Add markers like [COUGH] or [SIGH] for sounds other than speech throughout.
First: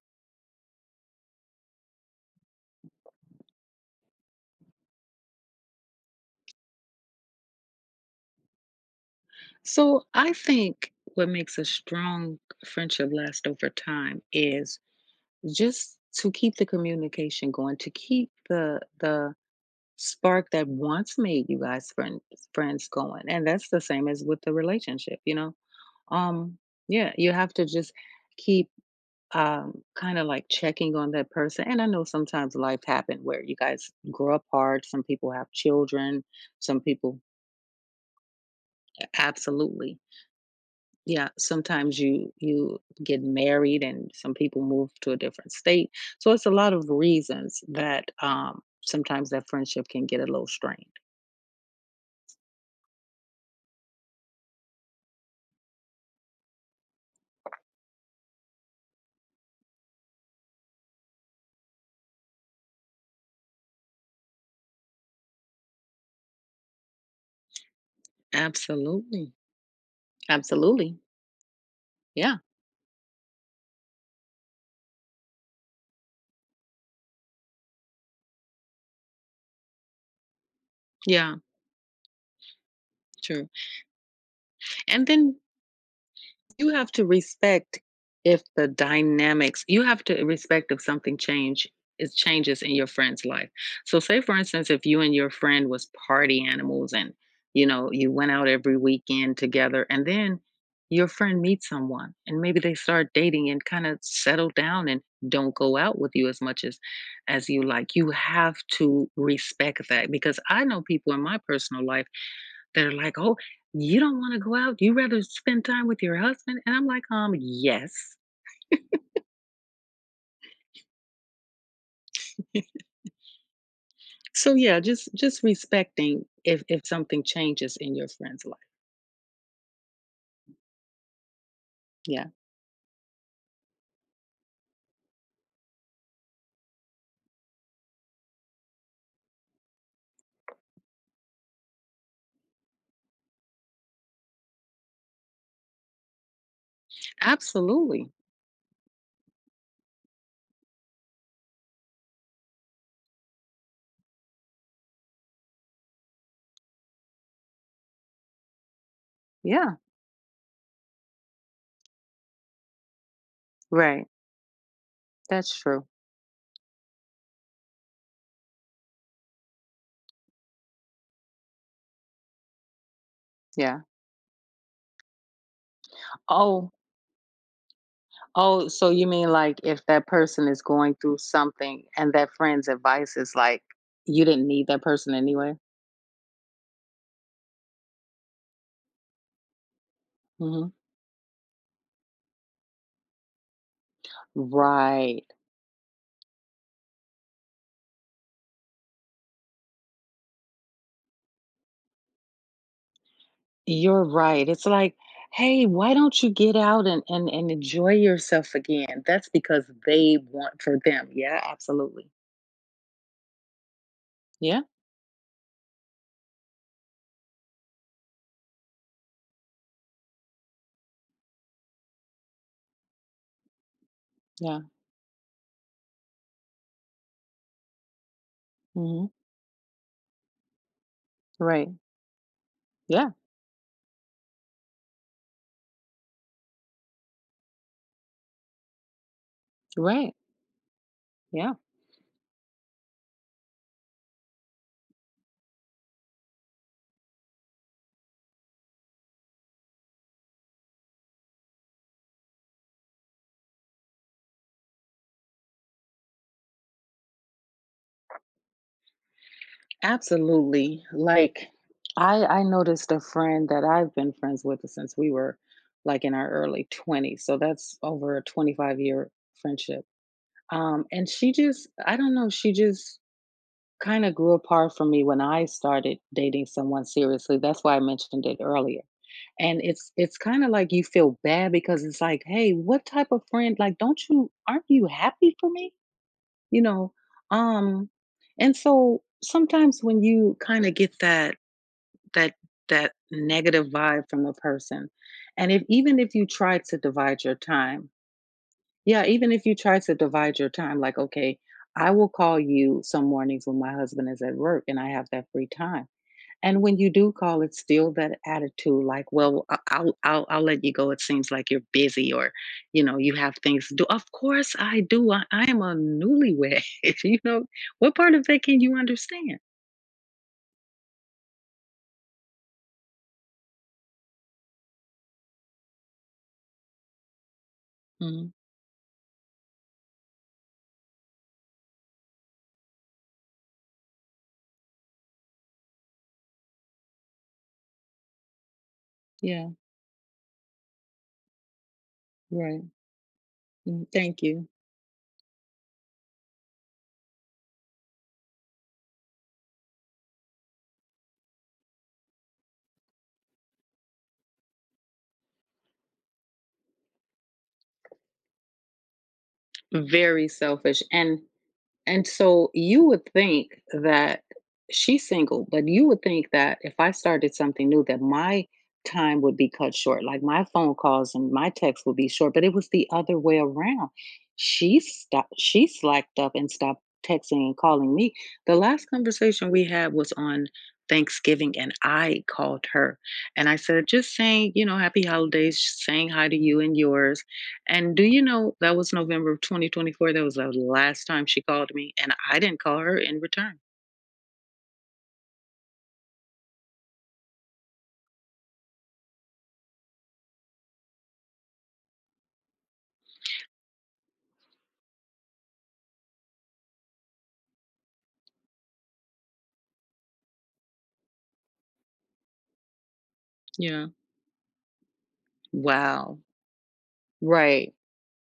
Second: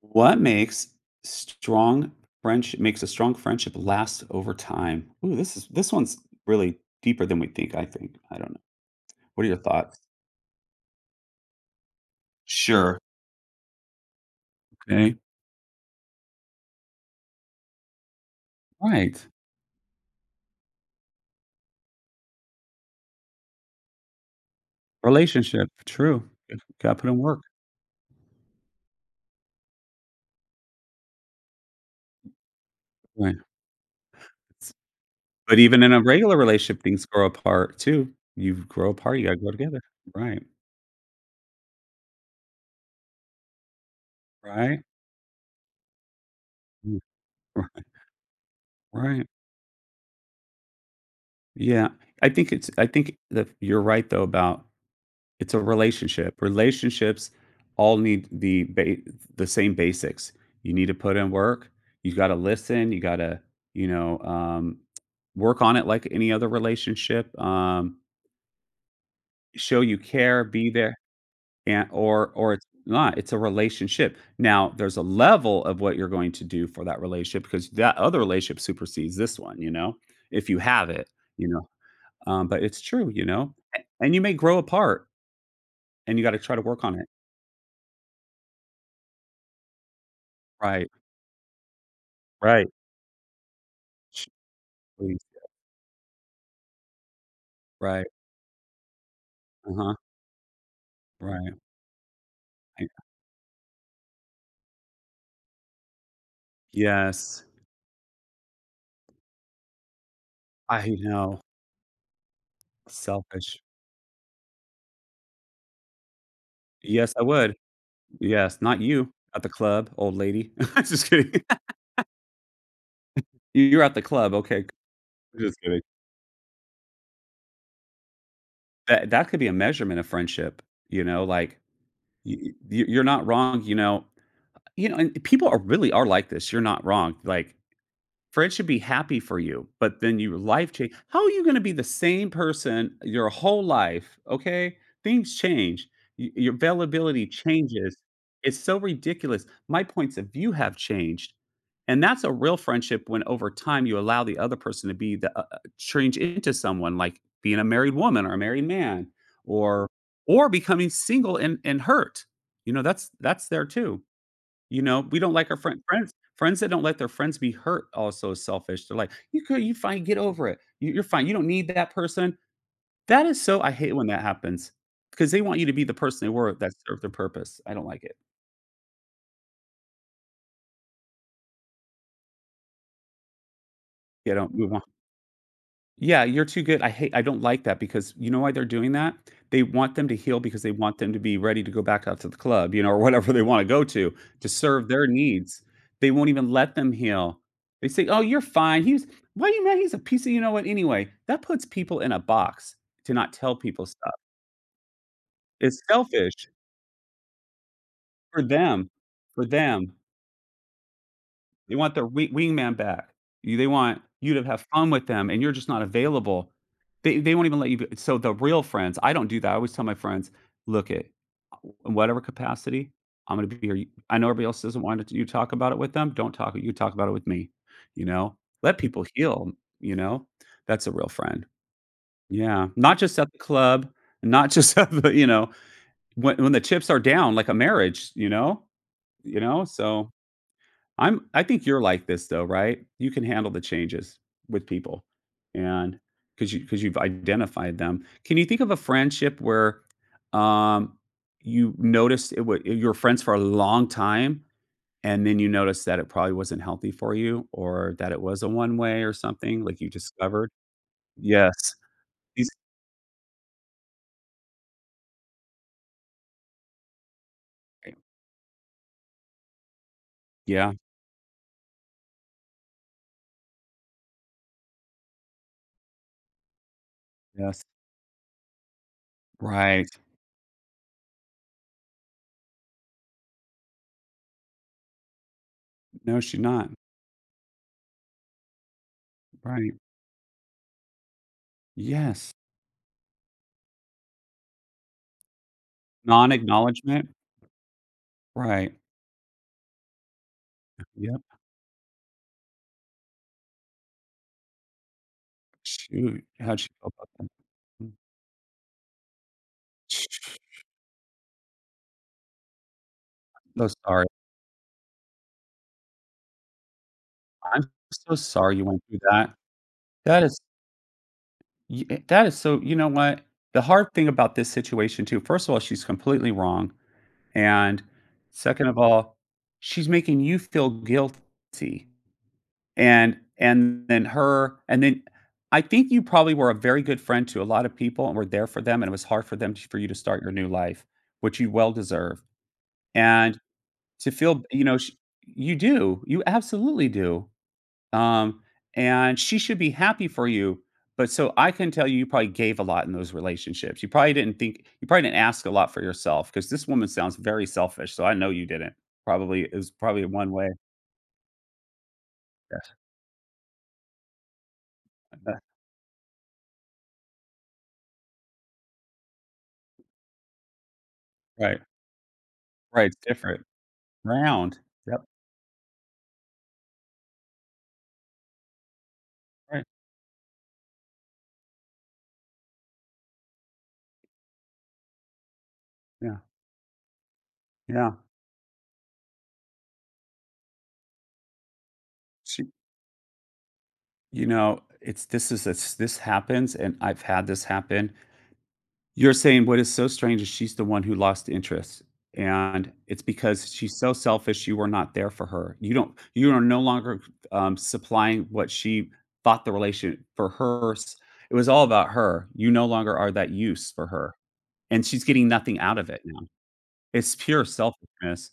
What makes strong friendship makes a strong friendship last over time? Ooh, this one's really deeper than we think. I don't know. What are your thoughts? So I think what makes a strong Sure. friendship last over time is Okay. just to keep the communication going, to keep the Right. the spark that once made you guys friends going. And that's the same as with the relationship. Relationship. True. Um Gotta put yeah, in you work. have to just keep kind of like checking on that person. And I know sometimes life happened Right. where you guys grow apart. Some people have But even in a children. regular Some relationship, things people, grow apart too. You grow apart, you gotta go together. absolutely, Right. yeah. Sometimes you get married, and some people Right. move to a different state. So it's a lot of Mm, reasons right. that Right. sometimes that friendship can get a little strained. Yeah. I think that you're right though about it's a relationship. Relationships all need the ba the same basics. You need to put in work, you gotta listen, you gotta, you know, um, work on it like any other relationship, Absolutely, show you care, be there, absolutely, and or yeah, or it's not, it's a relationship. Now, there's a level of what you're going to do for that relationship because that other relationship supersedes this one, if you have it, yeah, you know, but it's true, you true. know, a and you may grow And apart, then and you gotta try to you work have on to it. respect if the dynamics you have to respect if Right. something change is changes Right. in your friend's life. So say Sh for instance, if you and Please. your friend was party animals and Right. you went out every weekend together Uh-huh. and then your friend Right. meets someone and maybe they I start dating and kind of settle down and don't go out with you as much as yes. as you like. You have to respect that because I know I people in know. my personal life they're like, "Oh, Selfish. you don't wanna go out? You rather spend time with your husband?" And I'm like, Yes, I "Um, would. yes." Yes, not you. At the club, old lady. [LAUGHS] Just kidding. [LAUGHS] [LAUGHS] You're at the club, So, okay. yeah, just Just kidding. respecting if something changes in your friend's life. That could be a measurement of friendship, like, Yeah. y you're not wrong, and people are like this. You're not wrong, like Fred should be happy for you, but then your life change, how are you gonna be the same person your whole life, okay? Things change. Y your availability changes. Absolutely. It's so ridiculous. My points of view have changed, and that's a real friendship when over time you allow the other person to be change into someone, like being a married woman or a married man Yeah. or becoming single and hurt. That's there too. Right. We don't like That's our friend true. friends friends that don't let their friends be hurt, also is selfish. They're like, "You could you fine, get over it. You're fine. You don't need that person." That is so I Yeah. hate when that happens because they want you to be the person they were that Oh served their purpose. I don't like it. oh, so you mean, like, if that person is going through something and that friend's advice is like, you You didn't know, need move on. that person anyway? Yeah, you're too good. I don't like that because you know why they're doing that? They want them to heal because they Mhm. want them to be ready to go back out to the club, or [LAUGHS] whatever they want to go to serve their Right. needs. They won't even let them heal. They say, "Oh, you're fine. He's Why are you mad? He's a piece of you know what anyway." That puts people in a box to not tell people You're stuff. right. It's like, "Hey, It's why don't you selfish get out and enjoy for yourself them, again?" That's for because them. they want for them. Yeah, They want their absolutely. wingman back. You They want you to Yeah, have fun with them, and you're just not available. They won't even let you be, so the real friends, I don't do that. I always tell my friends, "Look at, in whatever capacity, I'm gonna be here. You I know everybody yeah, else doesn't want it to, you to talk about it with them. Don't talk You talk about it with me." You know? Let people mhm, heal, you know? That's a real friend. right. Yeah. Not Yeah, just at the club, not just [LAUGHS] at the you know, when the chips are down like a marriage, you know? You know? So right. I Yeah, think you're like this though, right? You can handle the changes with people, and because you because you've identified them. Can you think of a friendship where um you noticed it would you were friends for a long time and then you noticed that it probably wasn't healthy for you or that it was a one way or something like you discovered? absolutely. Like, Yes. I These noticed a friend that I've been friends with since we were, like, in our early 20s, so that's over a 25-year year friendship. Yeah, And she just, I don't know, she just kinda grew apart from me when I started dating someone seriously, that's yes. why I mentioned it earlier, and Right. it's kinda like you feel bad because it's like, "Hey, what type of friend like, don't you aren't you happy for me?" No, she's You not. know? Um, and so Right. sometimes when you kinda get Yes. that that negative vibe from a person, and if even if you Non try to acknowledgement. divide your time, Right. yeah, even if you try to divide your time, like, Yep. okay, I will call you some mornings when my husband is at work and I have that free time. Shoot. How'd And she when you feel about do that? call, it's still that attitude, like, well, I'll let you go. It seems like you're busy, or you have So things to do. sorry. Of course, I do. I am a newlywed. [LAUGHS] you know, I'm what so part of that sorry can you you went through that. understand? That is that is so you know what? The hard thing about this situation too, first of all, she's completely wrong, and Mm, second of all, she's making you feel guilty, and then her and then I think you probably were a very good friend to a lot of people and were there for them, and it was hard yeah, for you to start your new life, which you well deserve, right. and Mm, to thank feel you. you know, sh You do, you absolutely do. Um, and she should be happy for you. But so I can tell you, you probably gave a lot in those relationships. You probably didn't think, you probably didn't ask a lot for yourself because this woman sounds very selfish. So I know you didn't. Probably it was probably Very one way. selfish, and so Yes. you would think that she's single, [LAUGHS] but you would think that if I started something new that my time would be cut short, like my phone calls and my Right. texts would be short, but it was Right. the It's other way different. around. Round. Yep. She slacked up and stopped texting and calling me. The last conversation Right. we had was on Thanksgiving and I called her and I said, just saying, happy holidays, saying Yeah. hi to you and yours, Yeah. and do you know that was November of 2024, that was the last time she called me, and I She, didn't call her in return. you know, it's this is it's this happens, and I've had this happen. You're saying what is so strange is she's the one who lost interest, and it's because she's so selfish, you were not there for her. You are no longer, supplying what she thought the relation for hers it was all about her. You no longer are that use for Yeah. her, and she's getting nothing out of it Wow. now. It's pure Right. selfishness.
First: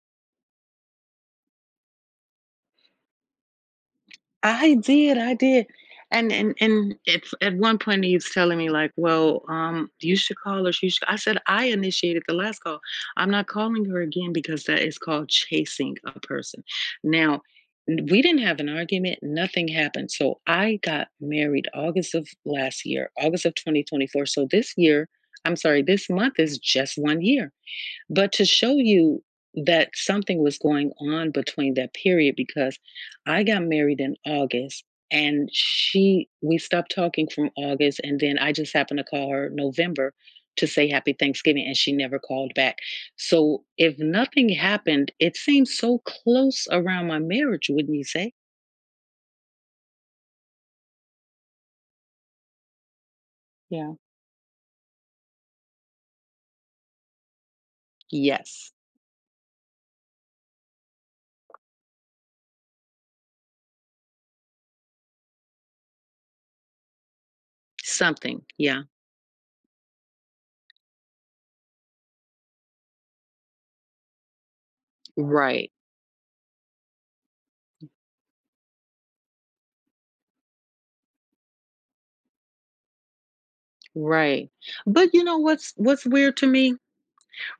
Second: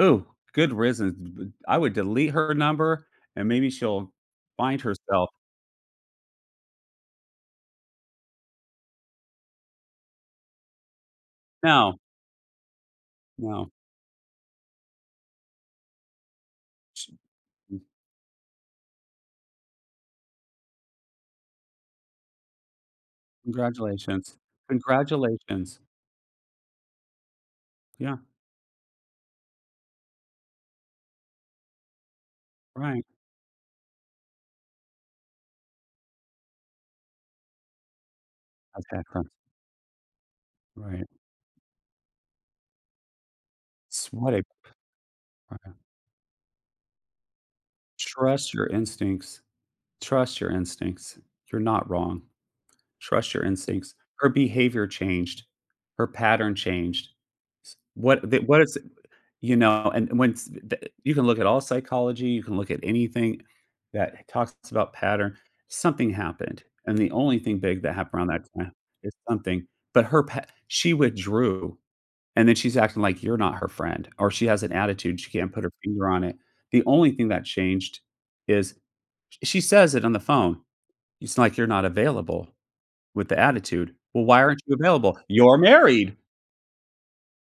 Ooh, good riddance. B I would delete her number, and maybe she'll I find did, herself. I did. And at one point he was telling me like, "Well, you should call her. She should." I said, "I No, initiated the last call. I'm not no. calling her again because that is called chasing a person." Sh Now, we didn't have an argument. Nothing happened. So I got married August of last year, August of 2024. Congratulations. So this year, I'm Congratulations. sorry, this month is just one year, Yeah, but to show you that something was going on between that period because right. I got married in August and she we stopped talking from August, and then I just That's happened to excellent. call her November to say Right. happy Thanksgiving and she never called back. So if S what a nothing happened, it seems so close around my marriage, wouldn't you say? Trust your instincts. Trust your instincts. You're not wrong. Trust your Yeah. instincts. Her behavior changed. Her pattern changed. S what the what Yes. is you know, And when s the you can look at all psychology, you can look at anything that talks about pattern. Something happened, and the only thing big that happened around Something. that time Yeah. is something, but her pa she withdrew. And then she's acting like you're not her friend, or she has an attitude, she can't put Right. her finger on it. The only thing that changed is, she says it on the phone, "It's like you're not available," with the attitude. "Well, why Right. aren't you But available? you know You're what's married." weird to me?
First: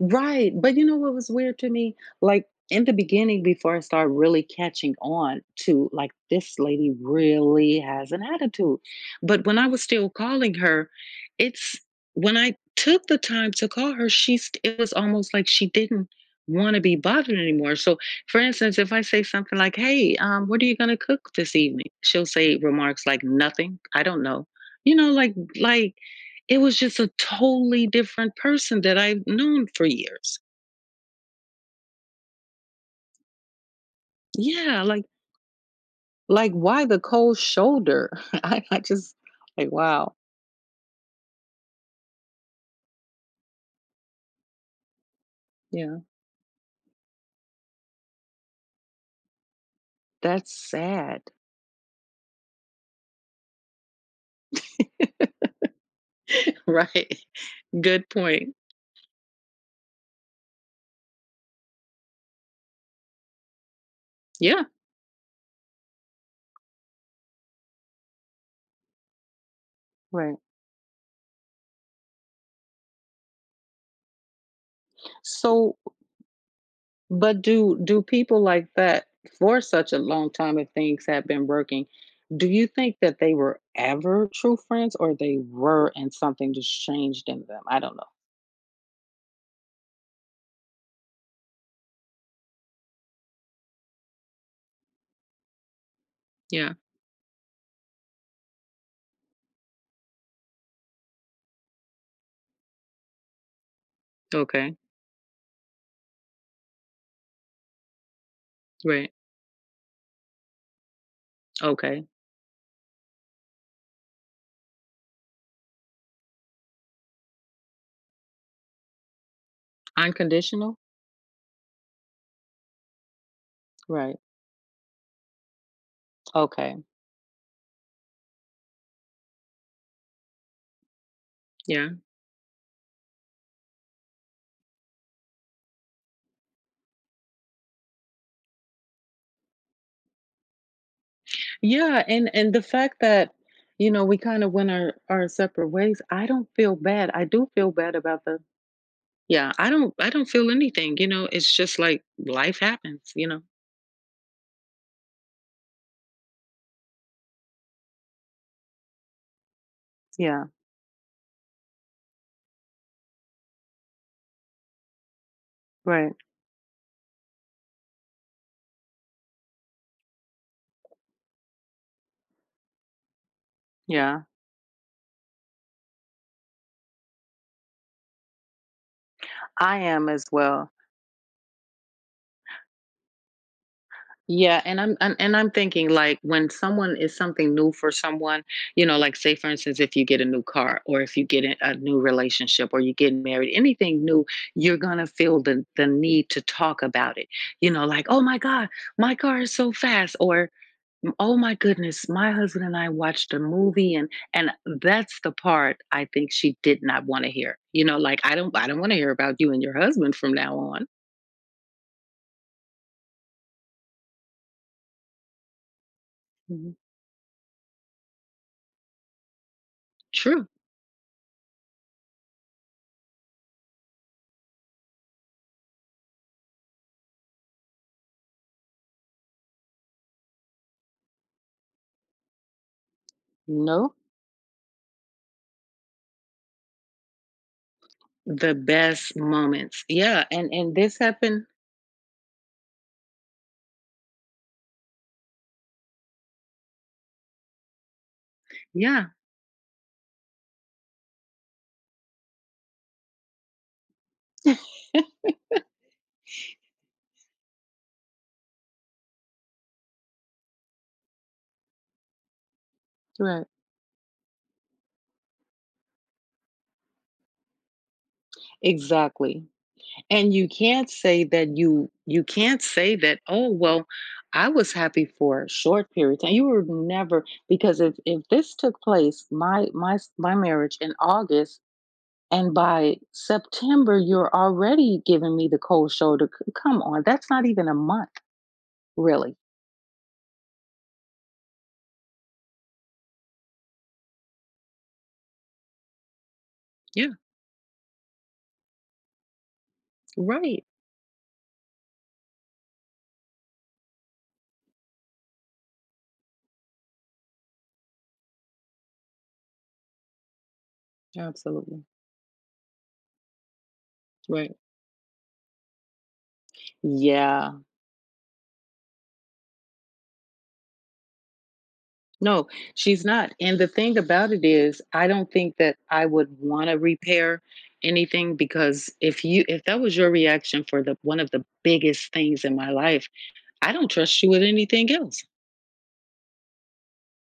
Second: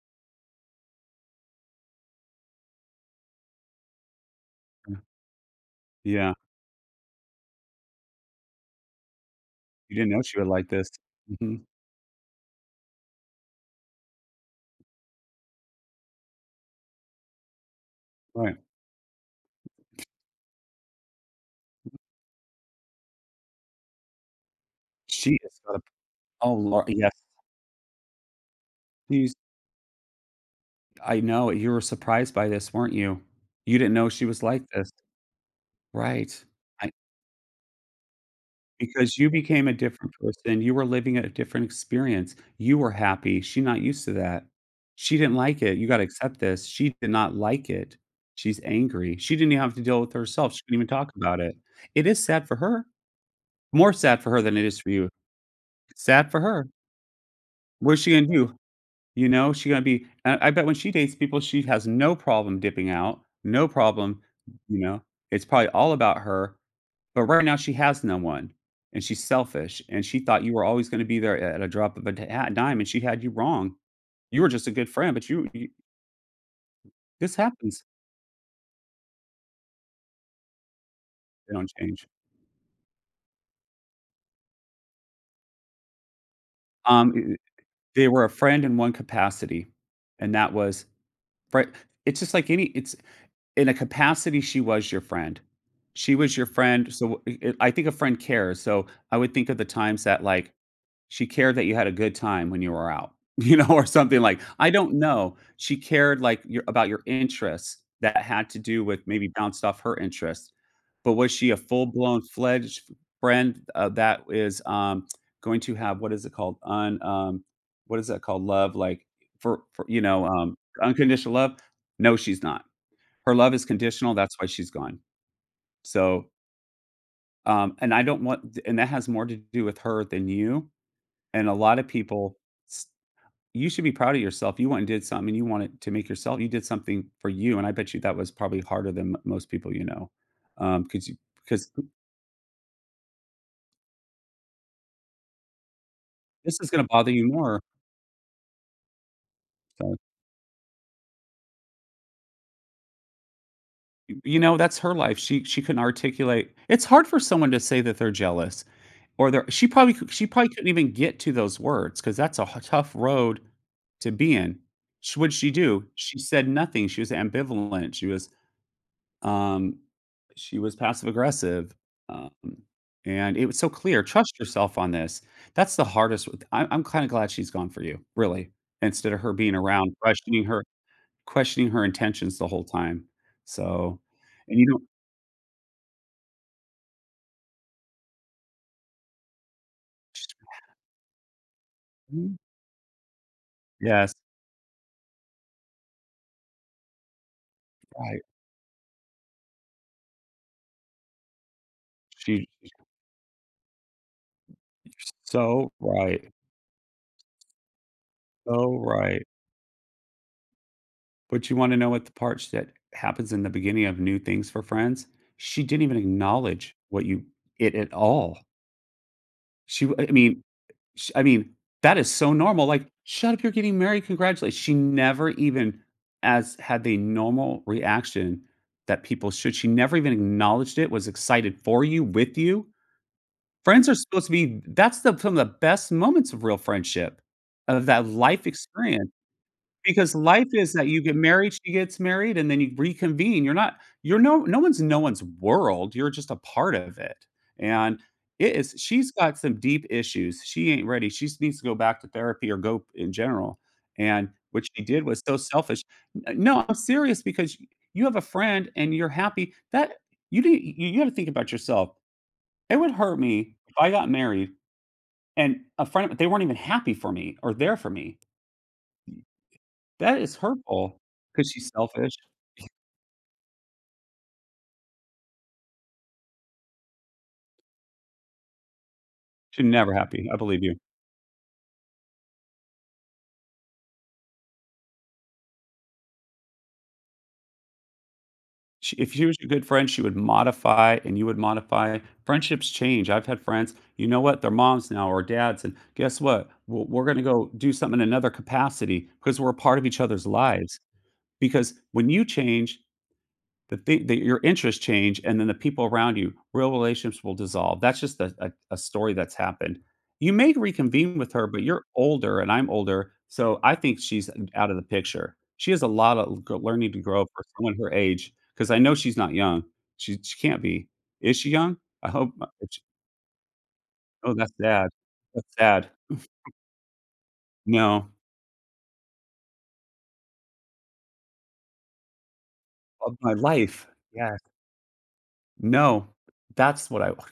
Right. But you know what was weird to me? Like in the beginning, before I started really catching Mm, on to like yeah, this lady really has an attitude. But when I was "You still didn't know she would calling like this." her, Mhm, it's when I took the time to call her, it was almost like she didn't want to be bothered anymore. So for right. instance, if I say something like, "Hey, what are you gonna cook this evening?" She'll say remarks like nothing. I don't know. Like She is got a like Oh, it was Lor just a yes, totally different person that I've she's known for years. I know, you were surprised by this, weren't you? You didn't know she was like Yeah, this. like Right. Why the cold shoulder? [LAUGHS] I just Because you became like, a different wow. person, you were living a different experience, you were happy, she not used to that. She didn't like it, you Yeah, gotta accept this, she did not like it, she's angry, she didn't even have to deal with that's herself, she couldn't even talk sad. about it. It is sad for her, more sad for her than it is for you. Sad for [LAUGHS] her. Right. What is Good she gonna do? point. You know, she gonna be I bet when she dates people, she has no problem dipping out, no problem, Yeah. you know? It's probably all about her, but right now she has no one, and she's selfish, and she Right. thought you were always gonna be there at a drop of a d hat dime, and she had you wrong. You were just a good friend, but you So, this but do happens. do people like that for such a long time if things have been They don't working, change. do you think that they were ever true friends or they were and something just Um, changed eh eh in them? I don't know. they were a friend in one capacity, and that was right. it's just like any It's in a capacity, she was your friend. She was your Yeah. friend, so, I think a friend cares, so I would think of the times that, like, she cared that you had a good time when you were out, [LAUGHS] or something like I Okay. don't know. She cared, like, your about your interests that had to do with Right. maybe bounced off her interests. But was she a Okay. full-blown fledged friend, that is, going to have what is it called? Un What is that called? Love, like, for Unconditional? unconditional love? No, she's not. Her love is conditional, Right. that's why she's gone. So, Okay. And I don't want and That has more to do with her than you, and a lot of Yeah. people you should be proud of yourself. You went and did something, and you wanted to make yourself you did something for you, and I bet you that was probably harder than m most people you know, 'cause because Yeah, and the fact that, we kind of went our separate ways, I don't this is feel gonna bother bad. I you do more, feel bad about the. Yeah, I so, don't I don't feel anything. It's just like life happens. That's her life. She couldn't articulate, it's hard for someone to say that they're jealous, or they're she probably cou she Yeah. probably couldn't even get to those words because that's a h tough road to be in. Sh What'd she do? Right. She said nothing. She was ambivalent. Um, she was passive aggressive, um, and it was so clear, Yeah. "Trust yourself on this." That's the hardest I I'm kinda glad she's gone for you, really, instead of her being I around, am as questioning her well. Intentions the whole time. So and Yeah, you don't and I'm thinking like when someone is something new for someone, like say for instance, if you get a new car or if you get in a new mhm. relationship or you get married, anything Yes, new, you're gonna feel the need to talk about it. Like, oh right. my God, my car is so fast, or oh my goodness, my She husband You're and I watched a movie, and that's the so part I think right, she did not want to hear. Like I don't I so don't want to hear right. about you and your husband from now on. But you wanna know what the part that happens in the beginning of new things for friends? She didn't even Mhm. acknowledge what you it at all. She w I mean True. Sh I mean, that is so normal, like, "Shut up, you're getting married, congratulations." She never even as had the normal reaction that people should. She never even acknowledged it, was excited for you, with you. Friends are No. supposed to be That's the some of the best moments of real friendship, of that life The experience. best moments. Because Yeah, life and is that this you get happened, married, she gets married, and then you reconvene. You're no one's in no one's world, you're just a part of it, and it is yeah. she's got some deep issues, she ain't ready, she needs to go back to therapy or go in general, and what she did [LAUGHS] was so selfish. N no, I'm serious because you have a friend and you're happy that you didn't you you gotta think about yourself. It would hurt Right. me if I got married and a friend, they weren't even happy for me or there for me. Exactly. That And is you can't hurtful say because that she's you selfish. you can't say that, "Oh, well, I was happy for a short period of time." You were never, because if this took place, She's my never my s- happy, my I believe you. marriage in August, and by September you're already giving me the cold shoulder. Come on, that's not even a month, She If she really. was your good friend, she would modify and you would modify. Friendships change, I've had friends, you know what, they're moms now or dads, and guess what? We're Yeah, gonna go do something in another capacity because 'cause we're a part of each other's right. lives, because when you change, the thing that your interests change, and then the people around you, real relationships will dissolve. That's just a story that's happened. You may reconvene with her, but you're Absolutely. older and I'm older, so I think she's Right. out of the picture. She has a lot of learning to grow for Yeah. someone her age, because I know she's not young. She can't be, is she young? I hope No, not. If she- she's not. And the thing about Oh, it that's is, sad. I don't That's think that sad. I would want to repair No. anything because if that was your reaction for the one of the biggest things in my life, Of my I life. don't trust you Yes. with anything else. No. That's what I [LAUGHS]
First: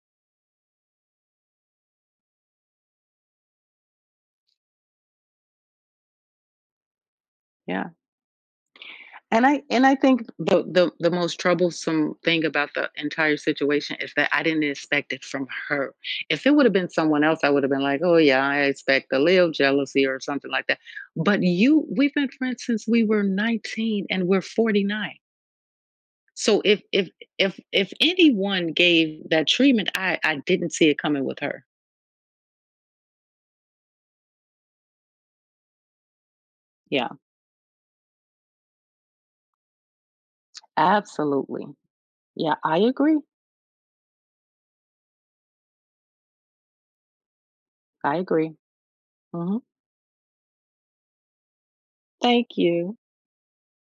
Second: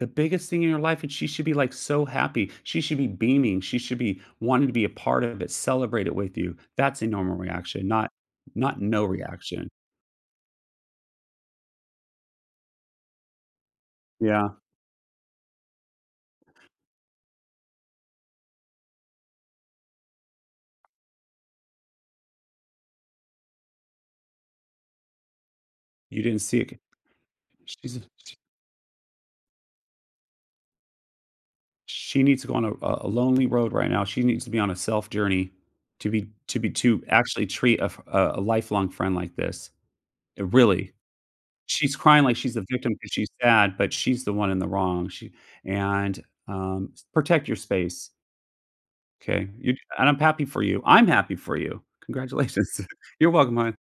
The biggest thing in your life, and she should be, like, so happy. She should be beaming. She should be wanting to be a part of it, celebrate it with you. That's a normal reaction, Yeah. not no And I reaction. and I think the most troublesome thing about the entire situation is that I Yeah, didn't expect it from her. If it would have been someone else, I would have been like, "Oh yeah, I expect a little jealousy or something like that." But you we've been friends since we were 19 and we're 49. you didn't So see it. if if She's anyone gave that treatment, I didn't see it coming with her. she needs to go on a lonely road right now. She needs to be on a self journey to Yeah, actually treat a f a lifelong friend like this. Really. absolutely. She's crying like she's Yeah, the I because agree. she's sad, but she's the one in the wrong. She And, protect your space. I agree. Okay, Mhm. you and I'm happy for you. I'm happy for you. Thank Congratulations. you. [LAUGHS] You're welcome, hon.